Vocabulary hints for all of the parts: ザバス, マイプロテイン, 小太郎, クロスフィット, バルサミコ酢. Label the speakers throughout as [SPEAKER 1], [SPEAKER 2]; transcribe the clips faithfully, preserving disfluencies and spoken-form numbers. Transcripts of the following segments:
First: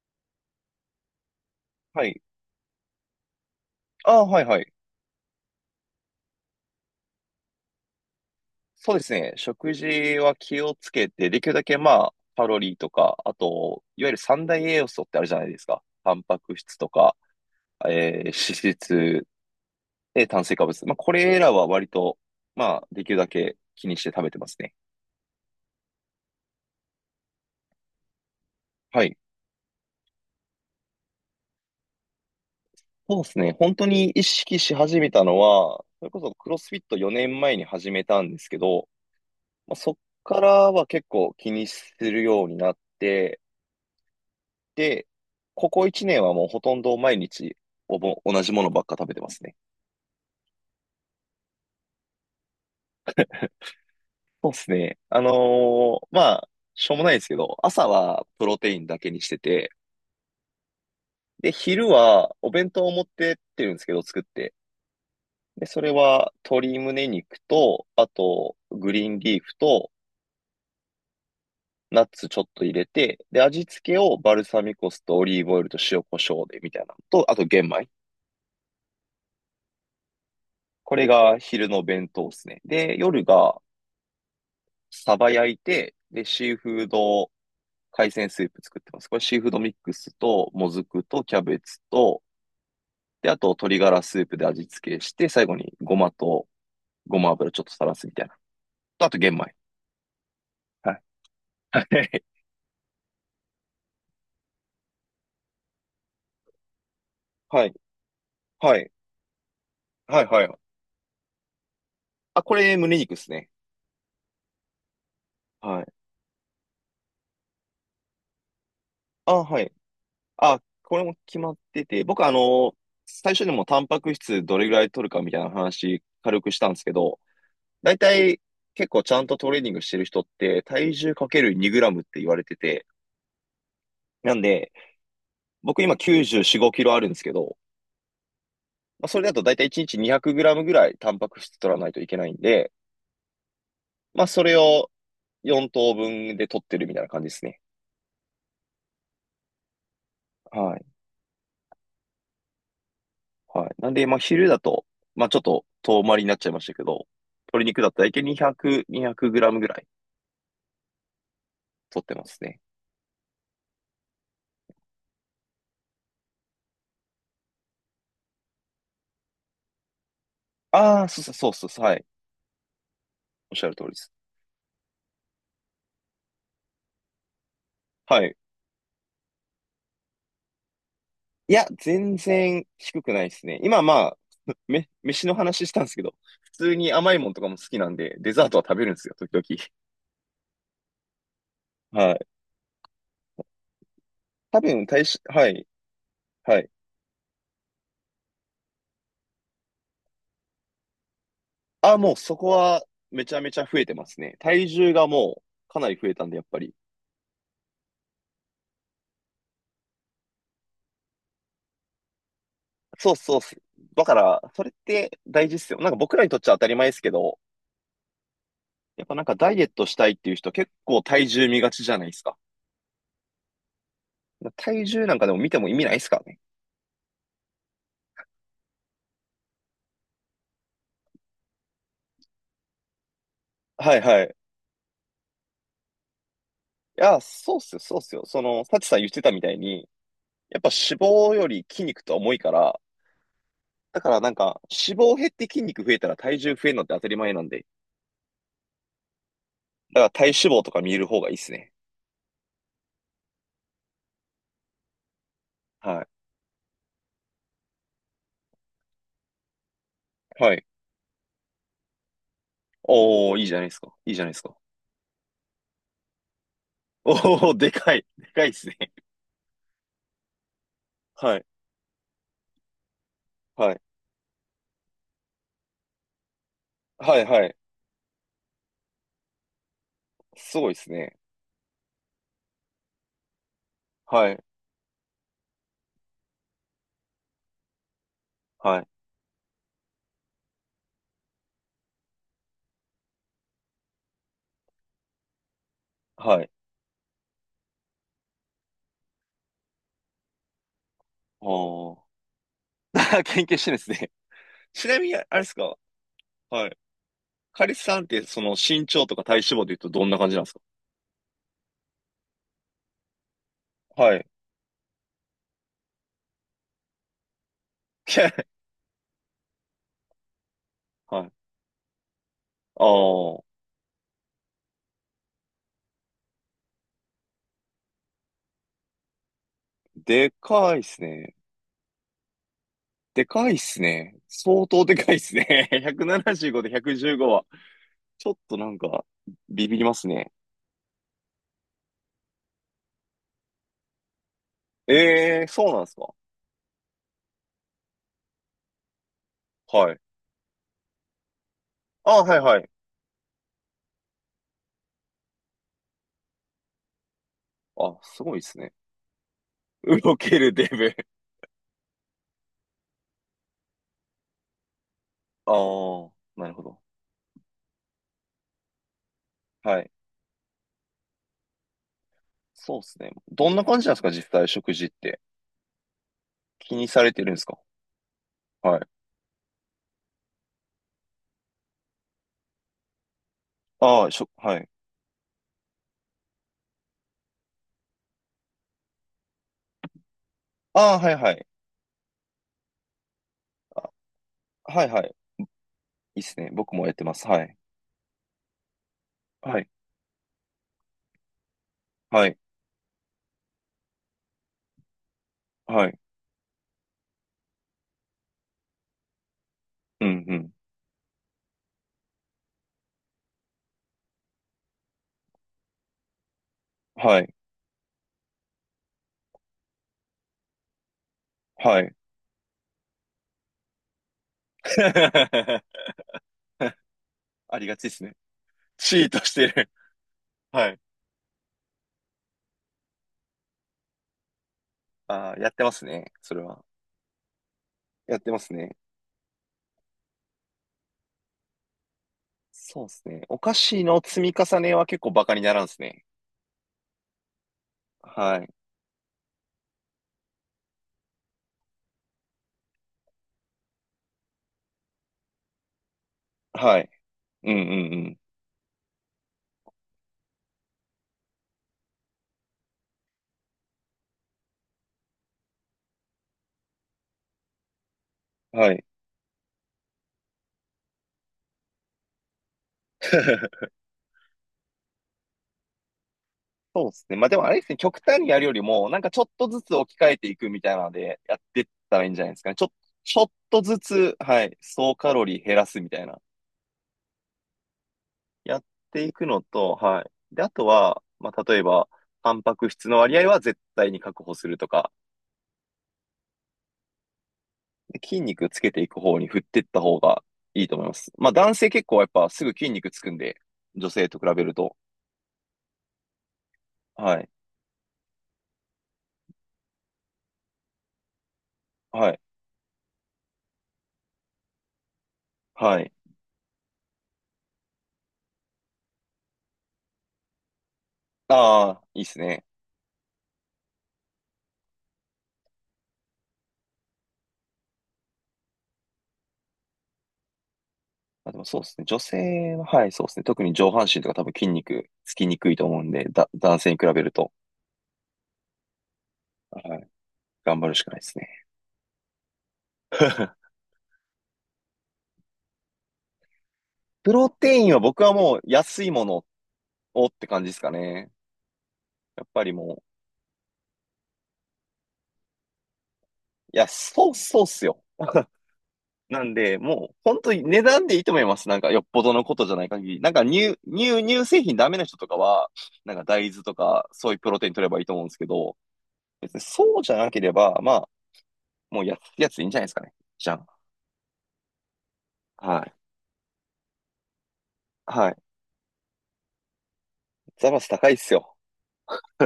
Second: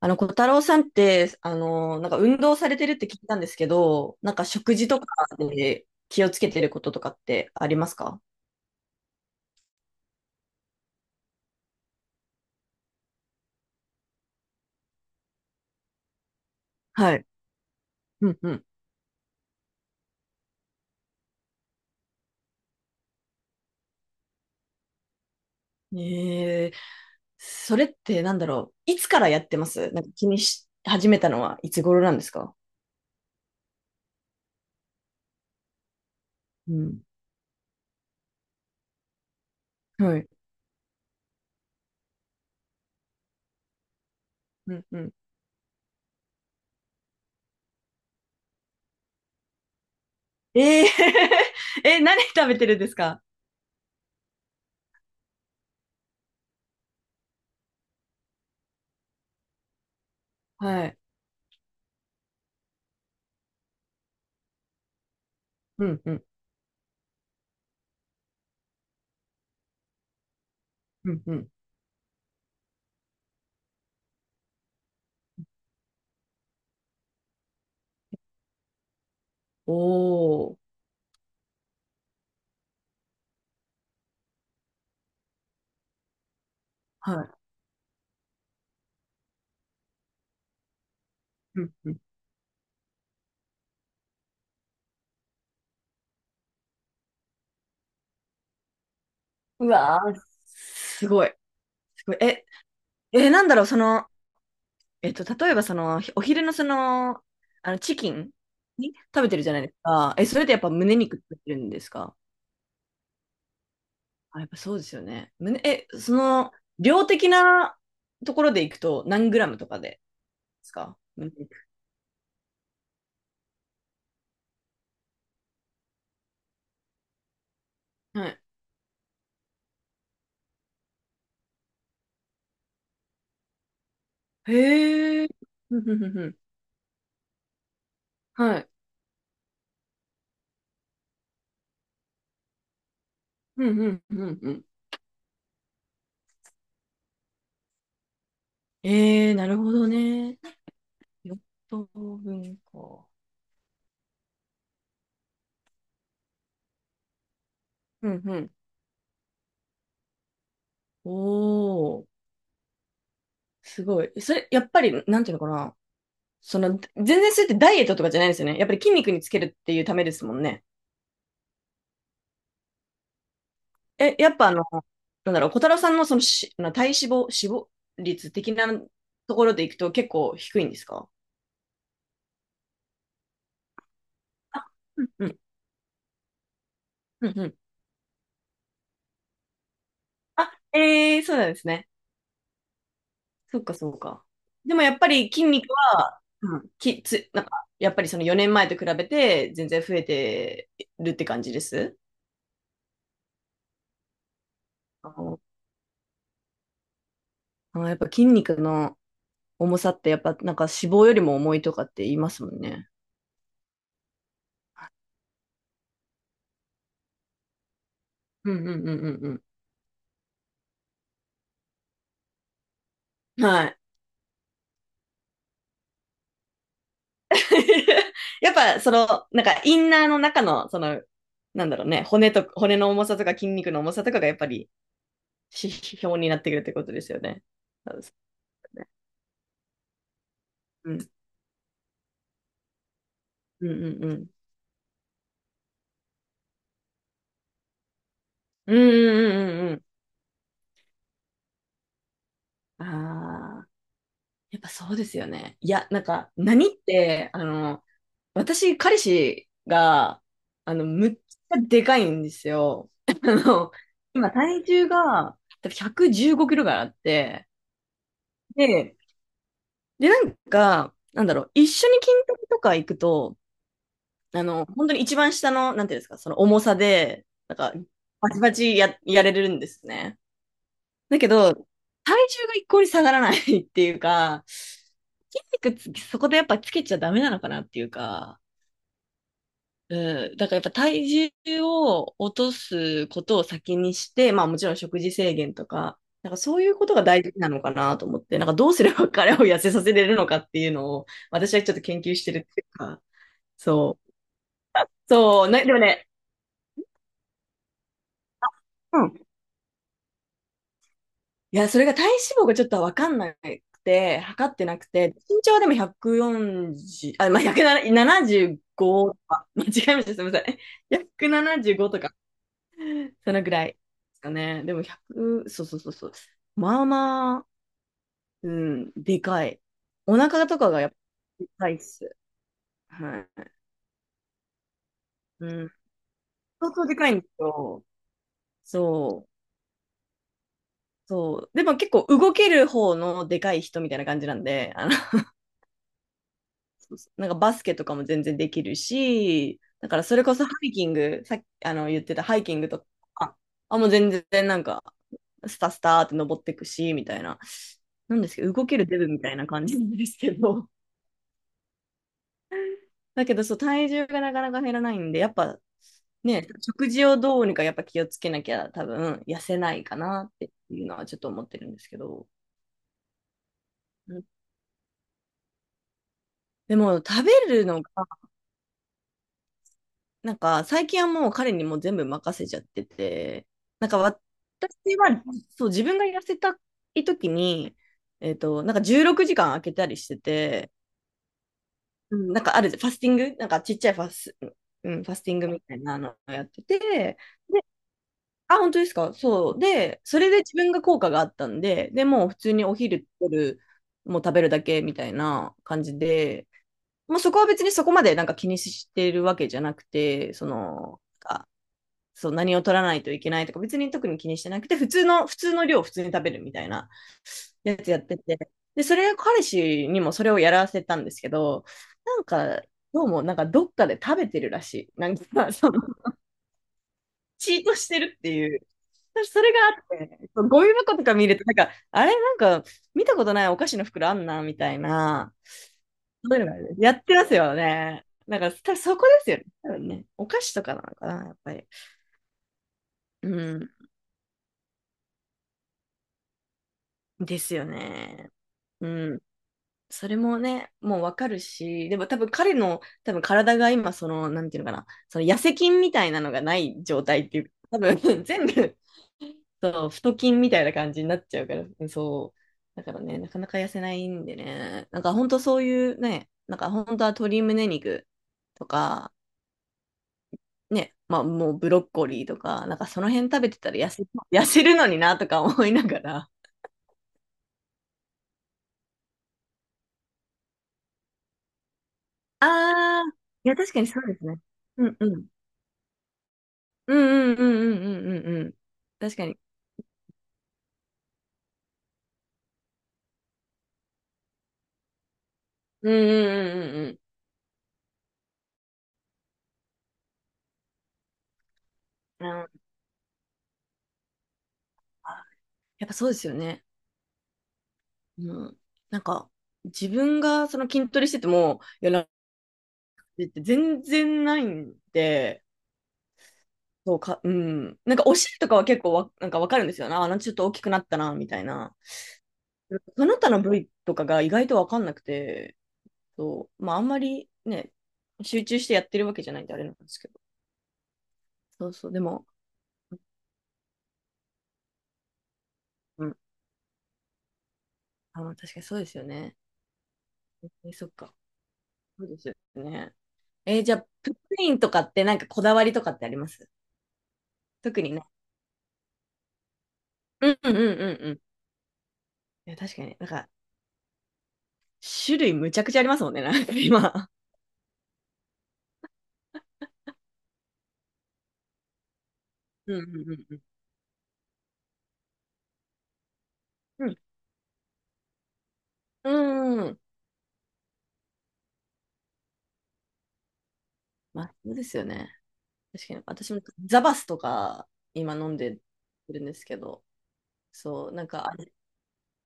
[SPEAKER 1] あの、小太郎さんって、あの、
[SPEAKER 2] は
[SPEAKER 1] なんか
[SPEAKER 2] い。
[SPEAKER 1] 運動されてるって聞いたんですけど、
[SPEAKER 2] あー
[SPEAKER 1] なん
[SPEAKER 2] は
[SPEAKER 1] か
[SPEAKER 2] いはい。
[SPEAKER 1] 食事とかで気をつけてることとかってありますか？
[SPEAKER 2] そうですね。食事は気をつけて、できるだけまあ、カロリーとか、あと、いわゆる三大栄養素ってあるじゃないですか。タンパク質と
[SPEAKER 1] は
[SPEAKER 2] か、
[SPEAKER 1] い。
[SPEAKER 2] えー
[SPEAKER 1] う
[SPEAKER 2] 脂
[SPEAKER 1] んう
[SPEAKER 2] 質、で、炭水化物。まあ、これらは割と、まあ、できるだけ気にして食べてますね。
[SPEAKER 1] ん。えー、それってなんだろう。い
[SPEAKER 2] は
[SPEAKER 1] つ
[SPEAKER 2] い。
[SPEAKER 1] からやってますなんか気にし始めたのはいつ頃なんですか？
[SPEAKER 2] そうですね。本当に意識し始めたのは、それこそクロス
[SPEAKER 1] う
[SPEAKER 2] フィット
[SPEAKER 1] ん。
[SPEAKER 2] よねんまえに始めたんですけど、まあ、そっ
[SPEAKER 1] はい。
[SPEAKER 2] からは結構気にするようになって、
[SPEAKER 1] うんう
[SPEAKER 2] で、
[SPEAKER 1] ん。
[SPEAKER 2] ここいちねんはもうほとんど毎日おぼ同じものばっか食べてますね。
[SPEAKER 1] えー、え、何食べてるんですか？
[SPEAKER 2] そうですね。あのーまあ、しょうもないですけど、朝はプロテインだけにしてて、
[SPEAKER 1] はい。
[SPEAKER 2] で、昼はお弁当を持ってってるんですけど、作って。で、そ
[SPEAKER 1] う
[SPEAKER 2] れ
[SPEAKER 1] んうん。
[SPEAKER 2] は鶏胸肉と、あと、グリーンリーフと、
[SPEAKER 1] うんうん。
[SPEAKER 2] ナッツちょっと入れて、で、味付けをバルサミコ酢とオリーブオイルと塩コショウでみたいなのと、あと玄米。
[SPEAKER 1] おー。
[SPEAKER 2] これが昼の弁当ですね。で、夜がサバ焼いて、で、シーフー
[SPEAKER 1] は
[SPEAKER 2] ド
[SPEAKER 1] い。
[SPEAKER 2] 海鮮スープ作ってます。これシーフードミックスと、もずくと、キャベ
[SPEAKER 1] うん
[SPEAKER 2] ツ
[SPEAKER 1] うん。
[SPEAKER 2] と、で、あと鶏ガラスープで味付けして、最後にごまと、ごま油ちょっとさらすみたいな。とあと玄米。
[SPEAKER 1] うわー、
[SPEAKER 2] はい。
[SPEAKER 1] すごい。
[SPEAKER 2] は
[SPEAKER 1] すごい。
[SPEAKER 2] い。
[SPEAKER 1] え、え、なんだろう、その、えっと、例えばその、お昼のその、
[SPEAKER 2] は
[SPEAKER 1] あ
[SPEAKER 2] い。
[SPEAKER 1] の、チキン
[SPEAKER 2] はい。
[SPEAKER 1] に食べてるじゃないですか。
[SPEAKER 2] はい。
[SPEAKER 1] え、そ
[SPEAKER 2] は
[SPEAKER 1] れっ
[SPEAKER 2] い
[SPEAKER 1] てやっぱ胸肉食べてるんですか？
[SPEAKER 2] あ、これ胸肉ですね。
[SPEAKER 1] あ、やっぱそうですよね。胸、
[SPEAKER 2] は
[SPEAKER 1] え、
[SPEAKER 2] い。
[SPEAKER 1] その、量的なところでいくと何
[SPEAKER 2] あ、
[SPEAKER 1] グラム
[SPEAKER 2] は
[SPEAKER 1] と
[SPEAKER 2] い。
[SPEAKER 1] かでで
[SPEAKER 2] あ、
[SPEAKER 1] す
[SPEAKER 2] こ
[SPEAKER 1] か、
[SPEAKER 2] れも
[SPEAKER 1] 胸
[SPEAKER 2] 決ま
[SPEAKER 1] 肉？
[SPEAKER 2] ってて、僕あの、最初にもタンパク質どれぐらい取るかみたいな話軽くしたんですけど、大
[SPEAKER 1] は
[SPEAKER 2] 体
[SPEAKER 1] い。
[SPEAKER 2] 結構ちゃんとトレーニングしてる人って体重かけるにグラムって言われてて、なんで、
[SPEAKER 1] へえ。ふ
[SPEAKER 2] 僕
[SPEAKER 1] んふ
[SPEAKER 2] 今
[SPEAKER 1] んふんふん、
[SPEAKER 2] きゅうじゅうよん、ごキロあるんですけど、
[SPEAKER 1] はい。
[SPEAKER 2] まあ、それだと大体いちにちにひゃくグラムぐらいタンパク質取らないといけないんで、
[SPEAKER 1] ふんふん
[SPEAKER 2] ま
[SPEAKER 1] ふ
[SPEAKER 2] あ
[SPEAKER 1] ん
[SPEAKER 2] そ
[SPEAKER 1] ふ
[SPEAKER 2] れ
[SPEAKER 1] ん。
[SPEAKER 2] をよん等分で取ってるみたいな感じですね。
[SPEAKER 1] ええ、なるほどね。
[SPEAKER 2] はい。
[SPEAKER 1] よん等分か。
[SPEAKER 2] はい。なんで、まあ昼だと、まあちょっと遠回りになっちゃいましたけど、鶏肉だと
[SPEAKER 1] う
[SPEAKER 2] 大
[SPEAKER 1] ん
[SPEAKER 2] 体
[SPEAKER 1] うん。
[SPEAKER 2] にひゃく、にひゃくグラムぐらい
[SPEAKER 1] お
[SPEAKER 2] 取っ
[SPEAKER 1] ー、
[SPEAKER 2] てますね。
[SPEAKER 1] すごい。それ、やっぱり、なんていうのかな。その、全然それってダイエットとかじゃないですよね。やっぱり筋肉につけるっていうためですもんね。
[SPEAKER 2] ああ、そうそうそうそう、はい。おっしゃる通りです。
[SPEAKER 1] え、やっぱあの、なんだろう、小太郎さんのそのし、あの体脂肪、脂肪
[SPEAKER 2] は
[SPEAKER 1] 率
[SPEAKER 2] い。
[SPEAKER 1] 的なところでいくと結構低いんですか？
[SPEAKER 2] いや、全然低くないですね。今まあ、め、
[SPEAKER 1] うんう
[SPEAKER 2] 飯の
[SPEAKER 1] ん、
[SPEAKER 2] 話したんですけど、普通に甘い
[SPEAKER 1] う
[SPEAKER 2] もん
[SPEAKER 1] ん
[SPEAKER 2] と
[SPEAKER 1] う
[SPEAKER 2] かも
[SPEAKER 1] ん。
[SPEAKER 2] 好きなんで、デザートは食べるんですよ、時々。
[SPEAKER 1] あ、ええーそうなんですね。
[SPEAKER 2] はい。
[SPEAKER 1] そっかそっか。
[SPEAKER 2] 多
[SPEAKER 1] でも
[SPEAKER 2] 分、
[SPEAKER 1] やっ
[SPEAKER 2] 体
[SPEAKER 1] ぱ
[SPEAKER 2] 脂、
[SPEAKER 1] り筋
[SPEAKER 2] は
[SPEAKER 1] 肉
[SPEAKER 2] い、
[SPEAKER 1] は、う
[SPEAKER 2] はい。
[SPEAKER 1] んきつ、なんか、やっぱりそのよねんまえと比べて全然増えてるって感じです？
[SPEAKER 2] あ、もうそこはめちゃめちゃ増えてますね。体重が
[SPEAKER 1] あの
[SPEAKER 2] もうかなり増えたんで、やっぱり。
[SPEAKER 1] あやっぱ筋肉の重さってやっぱなんか脂肪よりも重いとかって言いますもんね。
[SPEAKER 2] そうそうっす。だから、それって大事っすよ。なんか僕らにとっちゃ当たり前ですけど、
[SPEAKER 1] うんうんうん
[SPEAKER 2] やっぱなん
[SPEAKER 1] う
[SPEAKER 2] か
[SPEAKER 1] ん
[SPEAKER 2] ダイエットしたいっていう人結構体重見がちじゃないですか。
[SPEAKER 1] うん。はい。
[SPEAKER 2] 体重なんかでも見ても意味ないですからね。
[SPEAKER 1] やっぱ、その、なんか、インナーの中の、その、なんだろうね、骨と、骨の重さとか筋肉の重
[SPEAKER 2] はい
[SPEAKER 1] さとか
[SPEAKER 2] は
[SPEAKER 1] がや
[SPEAKER 2] い。
[SPEAKER 1] っぱり指標になってくるってこと
[SPEAKER 2] い
[SPEAKER 1] です
[SPEAKER 2] や、
[SPEAKER 1] よね。
[SPEAKER 2] そうっすよ、そうっすよ。その、サチさん言ってたみたいに、やっぱ
[SPEAKER 1] う
[SPEAKER 2] 脂
[SPEAKER 1] ん。
[SPEAKER 2] 肪より筋肉とは重いから、
[SPEAKER 1] うんう
[SPEAKER 2] だ
[SPEAKER 1] ん
[SPEAKER 2] か
[SPEAKER 1] う
[SPEAKER 2] らな
[SPEAKER 1] ん。
[SPEAKER 2] んか、脂肪減って筋肉増えたら体重増えるのって当たり前なんで、
[SPEAKER 1] うんうんうんうん。
[SPEAKER 2] だから体脂肪とか見える方がいいっすね。
[SPEAKER 1] ああ、やっぱそうですよね。いや、
[SPEAKER 2] は
[SPEAKER 1] なん
[SPEAKER 2] い。
[SPEAKER 1] か、何って、あの、私、彼氏が、
[SPEAKER 2] はい。
[SPEAKER 1] あの、むっちゃでかいんですよ。
[SPEAKER 2] お
[SPEAKER 1] あ
[SPEAKER 2] ー、いいじゃないで
[SPEAKER 1] の、
[SPEAKER 2] すか。いいじゃな
[SPEAKER 1] 今、
[SPEAKER 2] いですか。
[SPEAKER 1] 体重が、多分ひゃくじゅうごキロぐらいあって、
[SPEAKER 2] おー、でかい。でかいっすね。
[SPEAKER 1] で、で、なんか、なんだ
[SPEAKER 2] は
[SPEAKER 1] ろ
[SPEAKER 2] い。
[SPEAKER 1] う、一緒に筋トレとか行くと、
[SPEAKER 2] はい。
[SPEAKER 1] あの、本当に一番下の、なんていうんですか、その重さ
[SPEAKER 2] はい、
[SPEAKER 1] で、
[SPEAKER 2] は
[SPEAKER 1] な
[SPEAKER 2] い。
[SPEAKER 1] んか、バチバチや、やれるんですね。
[SPEAKER 2] すごいっすね。
[SPEAKER 1] だけど、体重が一向に下がらない っていう
[SPEAKER 2] はい。
[SPEAKER 1] か、筋肉つそこでやっぱつけちゃダメなのかなっていうか、
[SPEAKER 2] はい。
[SPEAKER 1] うん、だからやっぱ体重を落とすことを先にして、まあもちろん食事制限とか、なんか
[SPEAKER 2] はい。
[SPEAKER 1] そういうことが大事なのかなと思って、なんかどうすれば 彼を痩せさせれるのかっていうのを私はちょっと
[SPEAKER 2] お
[SPEAKER 1] 研
[SPEAKER 2] ー。
[SPEAKER 1] 究してるっていうか、
[SPEAKER 2] 研究してるんです
[SPEAKER 1] そ
[SPEAKER 2] ね。
[SPEAKER 1] う。
[SPEAKER 2] ちなみに、あれで
[SPEAKER 1] そう、
[SPEAKER 2] す
[SPEAKER 1] ね、で
[SPEAKER 2] か。
[SPEAKER 1] もね、
[SPEAKER 2] はい。カリスさんって、その身
[SPEAKER 1] う
[SPEAKER 2] 長とか
[SPEAKER 1] ん。
[SPEAKER 2] 体脂肪で言うとどんな感じなんですか。
[SPEAKER 1] いや、それが体脂肪がちょっとわかんなく
[SPEAKER 2] は
[SPEAKER 1] て、
[SPEAKER 2] い。
[SPEAKER 1] 測ってなくて、身長はでもひゃくよんじゅう、あ、まあ、ひゃくななじゅうごとか、間違えました、すみません。
[SPEAKER 2] はい。
[SPEAKER 1] ひゃくななじゅうごとか
[SPEAKER 2] あ
[SPEAKER 1] その
[SPEAKER 2] あ、
[SPEAKER 1] ぐらいですかね。でもひゃく、そうそうそうそう。まあまあ、うん、でかい。お
[SPEAKER 2] で
[SPEAKER 1] 腹とか
[SPEAKER 2] か
[SPEAKER 1] が
[SPEAKER 2] いっ
[SPEAKER 1] やっぱ
[SPEAKER 2] すね。
[SPEAKER 1] でかいっす。は
[SPEAKER 2] で
[SPEAKER 1] い。
[SPEAKER 2] かいっすね。相当でかいっす
[SPEAKER 1] う
[SPEAKER 2] ね。
[SPEAKER 1] ん。
[SPEAKER 2] いちななごで
[SPEAKER 1] 相当でかいんで
[SPEAKER 2] いちいちご
[SPEAKER 1] す
[SPEAKER 2] は、
[SPEAKER 1] よ。
[SPEAKER 2] ちょっとなんか、
[SPEAKER 1] そう。
[SPEAKER 2] ビビりますね。
[SPEAKER 1] そう。でも結構動ける方のでかい人みたいな感じなんで、あの、
[SPEAKER 2] ええー、そうなんですか。
[SPEAKER 1] そうそうなんかバスケとかも全然できるし、だ
[SPEAKER 2] は
[SPEAKER 1] か
[SPEAKER 2] い。
[SPEAKER 1] らそれこそハイキング、さっきあの言ってた
[SPEAKER 2] あ、は
[SPEAKER 1] ハ
[SPEAKER 2] い
[SPEAKER 1] イキ
[SPEAKER 2] は
[SPEAKER 1] ング
[SPEAKER 2] い。
[SPEAKER 1] とか、あ、もう全然なんか、スタスタって登ってくし、みたいな。
[SPEAKER 2] あ、
[SPEAKER 1] なん
[SPEAKER 2] す
[SPEAKER 1] で
[SPEAKER 2] ご
[SPEAKER 1] す
[SPEAKER 2] いっ
[SPEAKER 1] けど、
[SPEAKER 2] す
[SPEAKER 1] 動
[SPEAKER 2] ね。
[SPEAKER 1] けるデブみたいな感じなんです
[SPEAKER 2] 動
[SPEAKER 1] け
[SPEAKER 2] けるデ
[SPEAKER 1] ど。
[SPEAKER 2] ブ。
[SPEAKER 1] だけど、そう、体重がなかなか減らないんで、やっ
[SPEAKER 2] あ
[SPEAKER 1] ぱ、
[SPEAKER 2] あ、
[SPEAKER 1] ね、
[SPEAKER 2] なるほど。
[SPEAKER 1] 食事をどうにかやっぱ気をつけなきゃ多分痩せな
[SPEAKER 2] は
[SPEAKER 1] い
[SPEAKER 2] い。
[SPEAKER 1] かなっていうのはちょっと思ってるんですけど。
[SPEAKER 2] そうっすね。どんな感じなんですか、
[SPEAKER 1] うん、
[SPEAKER 2] 実際食事って。気
[SPEAKER 1] で
[SPEAKER 2] に
[SPEAKER 1] も
[SPEAKER 2] され
[SPEAKER 1] 食
[SPEAKER 2] て
[SPEAKER 1] べ
[SPEAKER 2] るんですか。
[SPEAKER 1] るのが
[SPEAKER 2] はい。
[SPEAKER 1] なんか、最近はもう彼にもう全部任せちゃってて、なんか
[SPEAKER 2] ああ、
[SPEAKER 1] 私
[SPEAKER 2] しょ、はい。
[SPEAKER 1] は、そう、自分が痩せたい時に、えっと、なんかじゅうろくじかん空けたりしてて、
[SPEAKER 2] ああ、はいはい。
[SPEAKER 1] うんなんかある、ファスティング、なんかちっちゃ
[SPEAKER 2] あ、
[SPEAKER 1] いファス、
[SPEAKER 2] はい
[SPEAKER 1] う
[SPEAKER 2] は
[SPEAKER 1] ん、ファ
[SPEAKER 2] い。
[SPEAKER 1] スティングみたいなの
[SPEAKER 2] いいっ
[SPEAKER 1] を
[SPEAKER 2] す
[SPEAKER 1] やっ
[SPEAKER 2] ね。
[SPEAKER 1] て
[SPEAKER 2] 僕
[SPEAKER 1] て、
[SPEAKER 2] もやってま
[SPEAKER 1] で、
[SPEAKER 2] す。はい。
[SPEAKER 1] あ、本当ですか？そう。
[SPEAKER 2] はい。
[SPEAKER 1] で、それで自分が効果があったんで、で、も
[SPEAKER 2] は
[SPEAKER 1] う普
[SPEAKER 2] い。
[SPEAKER 1] 通にお昼取る、もう食べるだけみたいな感
[SPEAKER 2] はい。
[SPEAKER 1] じで、もうそこは別にそこまでなんか気にしてるわけじゃなく
[SPEAKER 2] うん
[SPEAKER 1] て、
[SPEAKER 2] う
[SPEAKER 1] そ
[SPEAKER 2] ん。
[SPEAKER 1] の、あ、そう、何を取らないといけないとか、別に特に気にしてなくて、普通の、普通の量を普通に食べるみたいな
[SPEAKER 2] はい。
[SPEAKER 1] やつやってて、で、それ、彼氏にもそれをやらせたんですけど、
[SPEAKER 2] はい。
[SPEAKER 1] なんか、どうも、なんかどっかで食べてるらしい。なんか、その、チ
[SPEAKER 2] あ
[SPEAKER 1] ー
[SPEAKER 2] り
[SPEAKER 1] ト
[SPEAKER 2] がち
[SPEAKER 1] し
[SPEAKER 2] で
[SPEAKER 1] て
[SPEAKER 2] す
[SPEAKER 1] る
[SPEAKER 2] ね。
[SPEAKER 1] っていう。
[SPEAKER 2] チートし
[SPEAKER 1] そ
[SPEAKER 2] て
[SPEAKER 1] れが
[SPEAKER 2] る。
[SPEAKER 1] あって、ゴミ
[SPEAKER 2] はい。
[SPEAKER 1] 箱とか見ると、なんか、あれなんか、見たことないお菓子の袋あんな、みたい
[SPEAKER 2] あ
[SPEAKER 1] な。
[SPEAKER 2] あ、やってますね。そ
[SPEAKER 1] そう
[SPEAKER 2] れ
[SPEAKER 1] いうのが
[SPEAKER 2] は。
[SPEAKER 1] やってますよね。
[SPEAKER 2] やって
[SPEAKER 1] な
[SPEAKER 2] ま
[SPEAKER 1] んか、
[SPEAKER 2] す
[SPEAKER 1] 多
[SPEAKER 2] ね。
[SPEAKER 1] 分そこですよね。多分ね。お菓子とかなのかな、やっぱり。
[SPEAKER 2] そうですね。
[SPEAKER 1] う
[SPEAKER 2] お菓
[SPEAKER 1] ん。
[SPEAKER 2] 子の積み重ねは結構バカにならんですね。
[SPEAKER 1] ですよね。
[SPEAKER 2] はい。
[SPEAKER 1] うん。それもね、もうわかるし、でも多分彼の多分体が今、その、なんていうのかな、その痩せ筋みたいなのがな
[SPEAKER 2] は
[SPEAKER 1] い
[SPEAKER 2] い。
[SPEAKER 1] 状態ってい
[SPEAKER 2] う
[SPEAKER 1] う、
[SPEAKER 2] んう
[SPEAKER 1] 多分
[SPEAKER 2] ん
[SPEAKER 1] 全部、そう、太筋みたいな感じになっちゃうから、うん、そう。だからね、なかなか痩せないんでね、なんか本当そういうね、なんか本当は鶏胸肉
[SPEAKER 2] うん。
[SPEAKER 1] と
[SPEAKER 2] はい。
[SPEAKER 1] か、ね、まあもうブロッコリーとか、なんかその辺食べてた ら痩せ、痩せるのになとか思いながら。
[SPEAKER 2] そうですね。まあでもあれですね、極端にやるよりも、なんかちょっとずつ置き換えていくみたいなので、やってったらいいんじゃないで すかね。ちょ、
[SPEAKER 1] ああ、
[SPEAKER 2] ちょっ
[SPEAKER 1] いや
[SPEAKER 2] と
[SPEAKER 1] 確
[SPEAKER 2] ず
[SPEAKER 1] かにそう
[SPEAKER 2] つ、
[SPEAKER 1] ですね。
[SPEAKER 2] はい、
[SPEAKER 1] う
[SPEAKER 2] 総
[SPEAKER 1] ん
[SPEAKER 2] カ
[SPEAKER 1] う
[SPEAKER 2] ロ
[SPEAKER 1] ん。
[SPEAKER 2] リー減らすみたいな。
[SPEAKER 1] うんうんうんうんうんうんうん。
[SPEAKER 2] やってい
[SPEAKER 1] 確か
[SPEAKER 2] く
[SPEAKER 1] に。
[SPEAKER 2] のと、はい。で、あとは、まあ、例えば、タンパク質の割合は絶対に確保するとか、
[SPEAKER 1] うんうんうんう
[SPEAKER 2] で筋肉つけていく方に振っていった方がいいと思います。まあ、男性結構やっ
[SPEAKER 1] んう
[SPEAKER 2] ぱ
[SPEAKER 1] ん。う
[SPEAKER 2] すぐ
[SPEAKER 1] ん、
[SPEAKER 2] 筋肉つくんで、女性と比べると。
[SPEAKER 1] やっぱそうですよね。
[SPEAKER 2] はい。
[SPEAKER 1] うん。なんか、自分がその筋トレしてても、いや、ラ
[SPEAKER 2] はい。
[SPEAKER 1] ジって全然ないんで、
[SPEAKER 2] はい。
[SPEAKER 1] そうか、うん。なんかお尻とかは結構わ、なんかわかるんですよな。あ、なんかちょっと大きくなったな、みたい
[SPEAKER 2] あ
[SPEAKER 1] な。
[SPEAKER 2] あ、いいですね。
[SPEAKER 1] その他の部位とかが意外とわかんなくて、そう。まあ、あんまりね、集中してやってるわけじゃないんであれなんですけど。
[SPEAKER 2] あ、でもそうで
[SPEAKER 1] そう
[SPEAKER 2] すね。
[SPEAKER 1] そう。
[SPEAKER 2] 女
[SPEAKER 1] でも、
[SPEAKER 2] 性は、はい、そうですね。特に上半身とか多分筋肉つきにくいと思うん
[SPEAKER 1] う
[SPEAKER 2] で、
[SPEAKER 1] ん。
[SPEAKER 2] だ、男性に比べると、
[SPEAKER 1] あ、確かにそうですよね。
[SPEAKER 2] はい、頑張
[SPEAKER 1] え、
[SPEAKER 2] るし
[SPEAKER 1] そっ
[SPEAKER 2] かないで
[SPEAKER 1] か。
[SPEAKER 2] すね。
[SPEAKER 1] そうですよね。えーじゃあ、プップインとかってなんかこだわりとかってあります？
[SPEAKER 2] プロテインは
[SPEAKER 1] 特にね。
[SPEAKER 2] 僕はもう安いものをって
[SPEAKER 1] うん
[SPEAKER 2] 感じ
[SPEAKER 1] う
[SPEAKER 2] で
[SPEAKER 1] んう
[SPEAKER 2] すか
[SPEAKER 1] んうんう
[SPEAKER 2] ね。
[SPEAKER 1] ん。
[SPEAKER 2] やっぱ
[SPEAKER 1] い
[SPEAKER 2] り
[SPEAKER 1] や、
[SPEAKER 2] も
[SPEAKER 1] 確か
[SPEAKER 2] う
[SPEAKER 1] に。なんか、種類むちゃくちゃありますもんね、なんか
[SPEAKER 2] いや、
[SPEAKER 1] 今。
[SPEAKER 2] そう、そうっすよ。なんで、もう、本当に値段でいいと思います。なんか、よっぽどのことじゃない
[SPEAKER 1] うん
[SPEAKER 2] 限り。
[SPEAKER 1] う
[SPEAKER 2] なんか、
[SPEAKER 1] んうん
[SPEAKER 2] 乳、乳、乳製品ダメな人とかは、なんか、大豆と
[SPEAKER 1] う
[SPEAKER 2] か、
[SPEAKER 1] ん。
[SPEAKER 2] そういうプロテイン取ればいいと思うんですけど、
[SPEAKER 1] う
[SPEAKER 2] 別に
[SPEAKER 1] ん。
[SPEAKER 2] そ
[SPEAKER 1] うん。
[SPEAKER 2] うじゃなければ、まあ、もう安いやついいんじゃないですかね。じゃん。
[SPEAKER 1] まあ、そうですよね。
[SPEAKER 2] はい。
[SPEAKER 1] 確かに。私もザバスとか、
[SPEAKER 2] は
[SPEAKER 1] 今
[SPEAKER 2] い。
[SPEAKER 1] 飲んでるんですけど。
[SPEAKER 2] ザバス
[SPEAKER 1] そ
[SPEAKER 2] 高
[SPEAKER 1] う、
[SPEAKER 2] いっ
[SPEAKER 1] なん
[SPEAKER 2] す
[SPEAKER 1] か、あ、
[SPEAKER 2] よ。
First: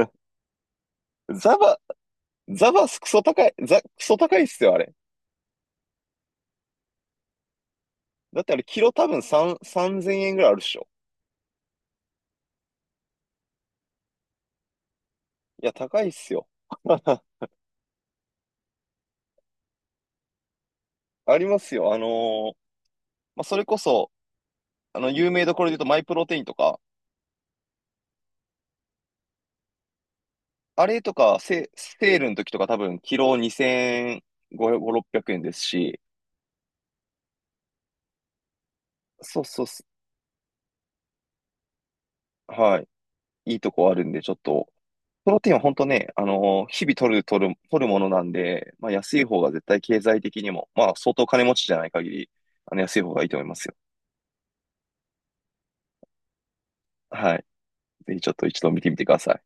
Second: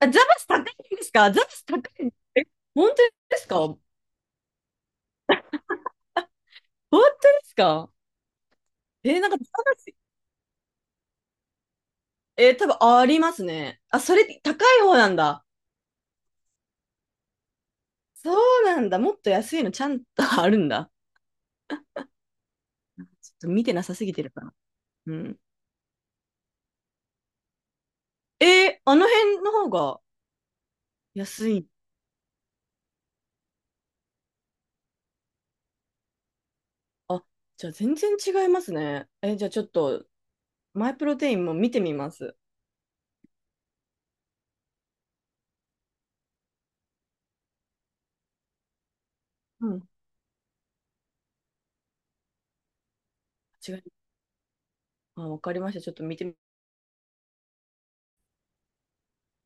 [SPEAKER 1] あ ザバス高いんですか？ザバ
[SPEAKER 2] ザ
[SPEAKER 1] ス高
[SPEAKER 2] バ、
[SPEAKER 1] いんえ、
[SPEAKER 2] ザバ
[SPEAKER 1] 本当
[SPEAKER 2] スクソ
[SPEAKER 1] で
[SPEAKER 2] 高
[SPEAKER 1] す
[SPEAKER 2] い、
[SPEAKER 1] か？本
[SPEAKER 2] ザ、クソ高いっすよ、あれ。
[SPEAKER 1] 当ですか？
[SPEAKER 2] だってあれ、キロ多
[SPEAKER 1] えー
[SPEAKER 2] 分
[SPEAKER 1] なんかザ
[SPEAKER 2] さん、
[SPEAKER 1] バス、
[SPEAKER 2] さんぜんえんぐらいあるっしょ。
[SPEAKER 1] えー多分ありますね。あ、それ高い方なんだ。
[SPEAKER 2] いや、高いっすよ。
[SPEAKER 1] そうなんだ。もっと安いのちゃんとあるんだ。
[SPEAKER 2] ありますよ。あのー
[SPEAKER 1] ちょっ
[SPEAKER 2] まあ、
[SPEAKER 1] と
[SPEAKER 2] そ
[SPEAKER 1] 見
[SPEAKER 2] れ
[SPEAKER 1] て
[SPEAKER 2] こ
[SPEAKER 1] なさす
[SPEAKER 2] そ、
[SPEAKER 1] ぎてるかな。
[SPEAKER 2] あの、
[SPEAKER 1] う
[SPEAKER 2] 有
[SPEAKER 1] ん。
[SPEAKER 2] 名どころで言うと、マイプロテインとか、
[SPEAKER 1] えーあの辺の方が
[SPEAKER 2] あれとか、
[SPEAKER 1] 安い。
[SPEAKER 2] セ、セールの時とか多分、キロにせんごひゃく、ろっぴゃくえんですし、
[SPEAKER 1] あ、じゃあ全然違いますね。え、
[SPEAKER 2] そ
[SPEAKER 1] じ
[SPEAKER 2] う
[SPEAKER 1] ゃあち
[SPEAKER 2] そ
[SPEAKER 1] ょ
[SPEAKER 2] う
[SPEAKER 1] っ
[SPEAKER 2] す、
[SPEAKER 1] と、マイプロテインも見てみます。
[SPEAKER 2] はい。いいとこあるんで、ちょっと、プロテインは本当ね、あのー日々取る、取る、取るものなんで、まあ、安い方が絶
[SPEAKER 1] う
[SPEAKER 2] 対
[SPEAKER 1] ん。
[SPEAKER 2] 経済的にも、まあ、相当金持ちじゃない限り、あの、安い方がいいと思いますよ。
[SPEAKER 1] 違い、あ、わかりました。ちょっと見て
[SPEAKER 2] はい。ぜひちょっと一度見てみてください。